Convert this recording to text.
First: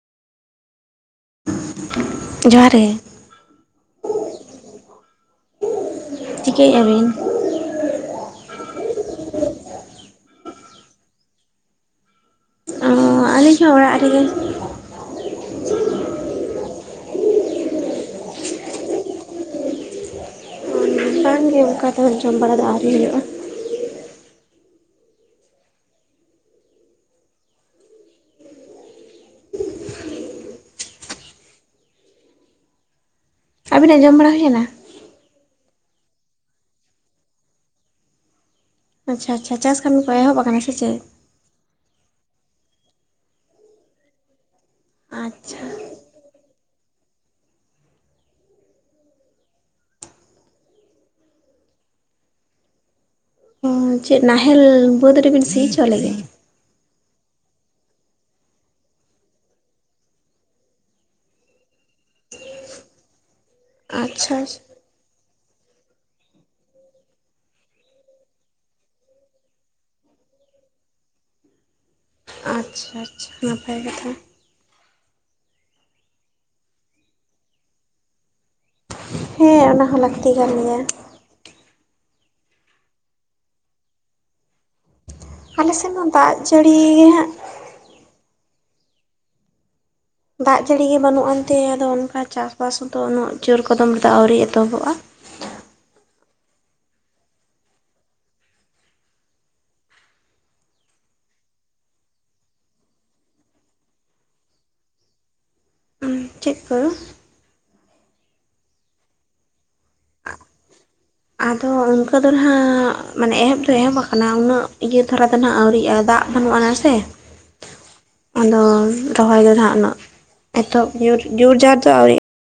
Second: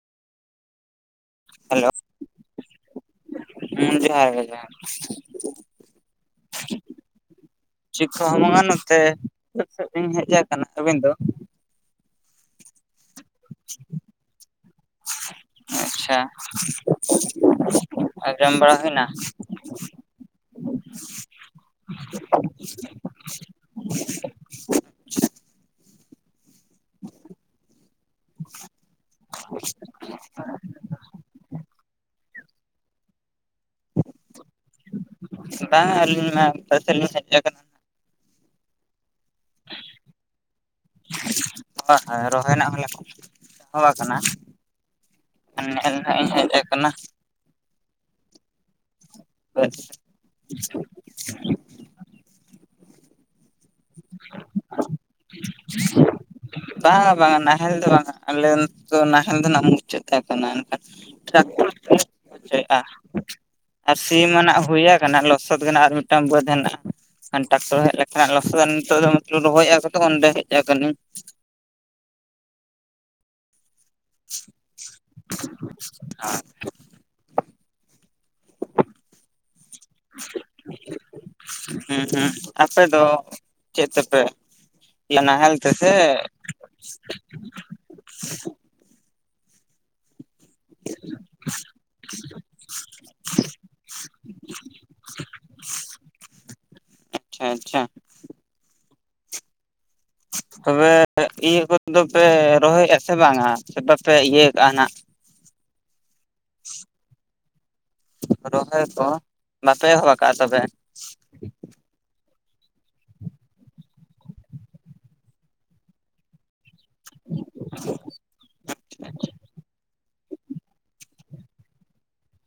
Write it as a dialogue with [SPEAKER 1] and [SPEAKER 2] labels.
[SPEAKER 1] Hello,
[SPEAKER 2] ᱡᱚᱦᱟᱨ ᱜᱮ
[SPEAKER 1] ᱦᱮᱸ ᱡᱚᱦᱟᱨ ᱜᱮ ᱡᱚᱦᱟᱨ᱾
[SPEAKER 2] ᱪᱤᱠᱟᱹᱭ ᱮᱜ-ᱟ ᱵᱤᱱ?
[SPEAKER 1] ᱪᱤᱠ ᱠᱚᱦᱚᱸ ᱵᱟᱝᱟ ᱱᱚᱛᱮ [unintelligible] ᱥᱮᱜ ᱞᱤᱧ ᱦᱮᱜ ᱟᱠᱟᱱᱟ᱾ ᱟᱹᱵᱤᱱ ᱫᱚ?
[SPEAKER 2] ᱚᱸ ᱟᱞᱤᱧ ᱦᱚᱸ ᱚᱲᱟᱜ ᱨᱮᱜᱮ᱾
[SPEAKER 1] ᱟᱪᱪᱷᱟ ᱟᱨ ᱡᱚᱢ ᱵᱟᱲᱟ ᱦᱩᱭᱱᱟ
[SPEAKER 2] ᱵᱟᱝ ᱜᱮ ᱚᱱᱠᱟ ᱫᱚ ᱡᱚᱢ ᱵᱟᱲᱟ ᱫᱚ ᱦᱟᱸᱜ ᱟᱹᱣᱨᱤ ᱦᱩᱭᱩᱜᱼᱟ᱾ [inaudible]
[SPEAKER 1] [unintelligible]
[SPEAKER 2] ᱟᱵᱤᱱᱟᱜ ᱡᱚᱢ ᱵᱟᱲᱟ ᱦᱩᱭᱱᱟ?
[SPEAKER 1] ᱵᱟᱝ ᱟᱹᱞᱤᱧ ᱢᱟ ᱯᱟᱥᱮᱫ ᱞᱤᱧ ᱥᱮᱴᱮᱨ ᱠᱟᱱᱟ᱾
[SPEAKER 2] ᱟᱪᱪᱷᱟ ᱟᱪᱪᱷᱟ ᱪᱟᱥ ᱠᱟᱹᱢᱤ ᱠᱚ ᱮᱦᱚᱵ ᱟᱠᱟᱱᱟ ᱥᱮ ᱪᱮᱫ?
[SPEAKER 1] ᱦᱳᱭ ᱦᱳᱭ ᱨᱚᱦᱚᱭ ᱨᱮᱱᱟᱜ ᱦᱚᱸᱞᱮ ᱮᱦᱚᱵ ‌ᱠᱟᱱᱟ᱾
[SPEAKER 2] ᱟᱪᱪᱷᱟ
[SPEAKER 1] ᱚᱱᱮ [unintelligible] ᱤᱧ ᱦᱮᱜ ᱟᱠᱟᱱᱟ᱾ ᱦᱚ ᱟᱪᱪᱷᱟ [inaudible]
[SPEAKER 2] ᱪᱮᱫ ᱱᱟᱦᱮᱞ ᱵᱟᱹᱫᱽ ᱨᱮᱵᱤᱱ ᱥᱤ ᱦᱚᱪᱚ ᱞᱮᱜᱮ?
[SPEAKER 1] ᱵᱟᱝᱟ ᱵᱟᱝᱟ ᱱᱟᱦᱮᱞ ᱫᱚ ᱵᱟᱝᱟ ᱟᱞᱮ ᱱᱚᱛᱮ ᱫᱚ ᱱᱟᱦᱮᱞ ᱫᱚ ᱦᱟᱸᱜ ᱢᱩᱪᱟᱹᱫ ᱛᱟᱦᱮᱸ ᱠᱟᱱᱟ ᱚᱱᱠᱟ᱾ [unintelligible] ᱟᱨ
[SPEAKER 2] ᱟᱪᱪᱷᱟ
[SPEAKER 1] ᱥᱤᱢᱱᱟᱜ ᱦᱩᱭᱟᱠᱟᱱᱟ ᱞᱚ ᱥᱚᱛ ᱠᱟᱱᱟ ᱟᱨ ᱢᱤᱫᱴᱟᱝ ᱵᱟᱹᱫᱽ ᱦᱮᱱᱟᱜᱼᱟ ᱴᱟᱠᱴᱚᱨ ᱦᱮᱜ ᱞᱮᱱᱠᱷᱟᱱ ᱞᱚᱥᱚᱫ ᱫᱟᱞᱮ ᱱᱤᱛᱚᱜ ᱫᱚ ᱨᱚᱦᱚᱭᱮᱫᱼᱟ ᱠᱚ ᱛᱚ ᱚᱸᱰᱮ, ᱦᱮᱜ ᱟᱠᱟᱹᱱᱟᱹᱧ᱾
[SPEAKER 2] ᱟᱪᱪᱷᱟ ᱟᱪᱪᱷᱟ ᱱᱟᱯᱟᱭ ᱠᱟᱛᱷᱟ,
[SPEAKER 1] ᱦᱟᱸ
[SPEAKER 2] ᱦᱮᱸ ᱚᱱᱟ ᱦᱚᱸ ᱞᱟᱹᱠᱛᱤ ᱠᱟᱱ ᱜᱮᱭᱟ᱾
[SPEAKER 1] ᱦᱮᱸ ᱦᱮᱸ ᱟᱯᱮ ᱫᱚ ᱪᱮᱫ ᱛᱮᱯᱮ ᱱᱟᱦᱮᱞ ᱛᱮ
[SPEAKER 2] ᱟᱞᱮ ᱥᱮᱫ
[SPEAKER 1] ᱥᱮ,
[SPEAKER 2] ᱢᱟ ᱫᱟᱜ ᱡᱟᱹᱲᱤ ᱦᱟᱸᱜ ᱫᱟᱜᱽ ᱡᱟᱹᱲᱤ ᱜᱮ ᱵᱟᱹᱱᱩᱜᱼᱟ ᱮᱱᱛᱮ ᱟᱫᱚ ᱚᱱᱠᱟ ᱪᱟᱥᱵᱟᱥ ᱦᱚᱸᱛᱚ ᱩᱱᱟᱹᱜ ᱡᱳᱨ ᱠᱚᱫᱚᱢ ᱨᱮᱫᱚ ᱟᱹᱣᱨᱤ ᱮᱛᱚᱦᱚᱵᱚᱜᱼᱟ᱾
[SPEAKER 1] ᱟᱪᱪᱷᱟ ᱟᱪᱪᱷᱟ, ᱛᱚᱵᱮ ᱤᱭᱟᱹ ᱠᱚᱫᱚ ᱯᱮ ᱨᱚᱦᱚᱭᱮᱜᱼᱟ ᱥᱮ ᱵᱟᱝᱟ ᱥᱮ ᱵᱟᱯᱮ ᱤᱭᱟᱹ ᱠᱟᱜᱼᱟ ᱱᱟᱜ?
[SPEAKER 2] ᱩᱸ ᱪᱮᱜ ᱠᱚ?
[SPEAKER 1] ᱨᱚᱦᱚᱭ ᱠᱚ ᱵᱟᱯᱮ ᱮᱦᱚᱵ ᱠᱟᱜᱼᱟ ᱛᱚᱵᱮ,
[SPEAKER 2] ᱟᱫᱚ ᱚᱱᱠᱟᱹ ᱫᱚ ᱱᱟᱦᱟᱜ ᱢᱟᱱᱮ ᱮᱦᱚᱵ ᱫᱚ ᱮᱦᱚᱵ ᱟᱠᱟᱱᱟ ᱩᱱᱟᱹᱜ ᱤᱭᱟᱹ ᱫᱷᱟᱨᱟ ᱫᱚ ᱱᱟᱦᱟᱜ ᱟᱹᱣᱨᱤᱜᱼᱟ ᱫᱟᱜᱽ ᱵᱟᱹᱱᱩᱜᱼᱟ ᱱᱮᱥ, ᱛᱮ ᱟᱫᱚ ᱨᱚᱦᱚᱭ ᱫᱚᱲᱦᱟ ᱩᱱᱟᱹᱜ ᱮᱛᱚᱵ ᱡᱳᱨ ᱡᱳᱨ ᱡᱟᱨ ᱫᱚ ᱟᱹᱣᱨᱤ᱾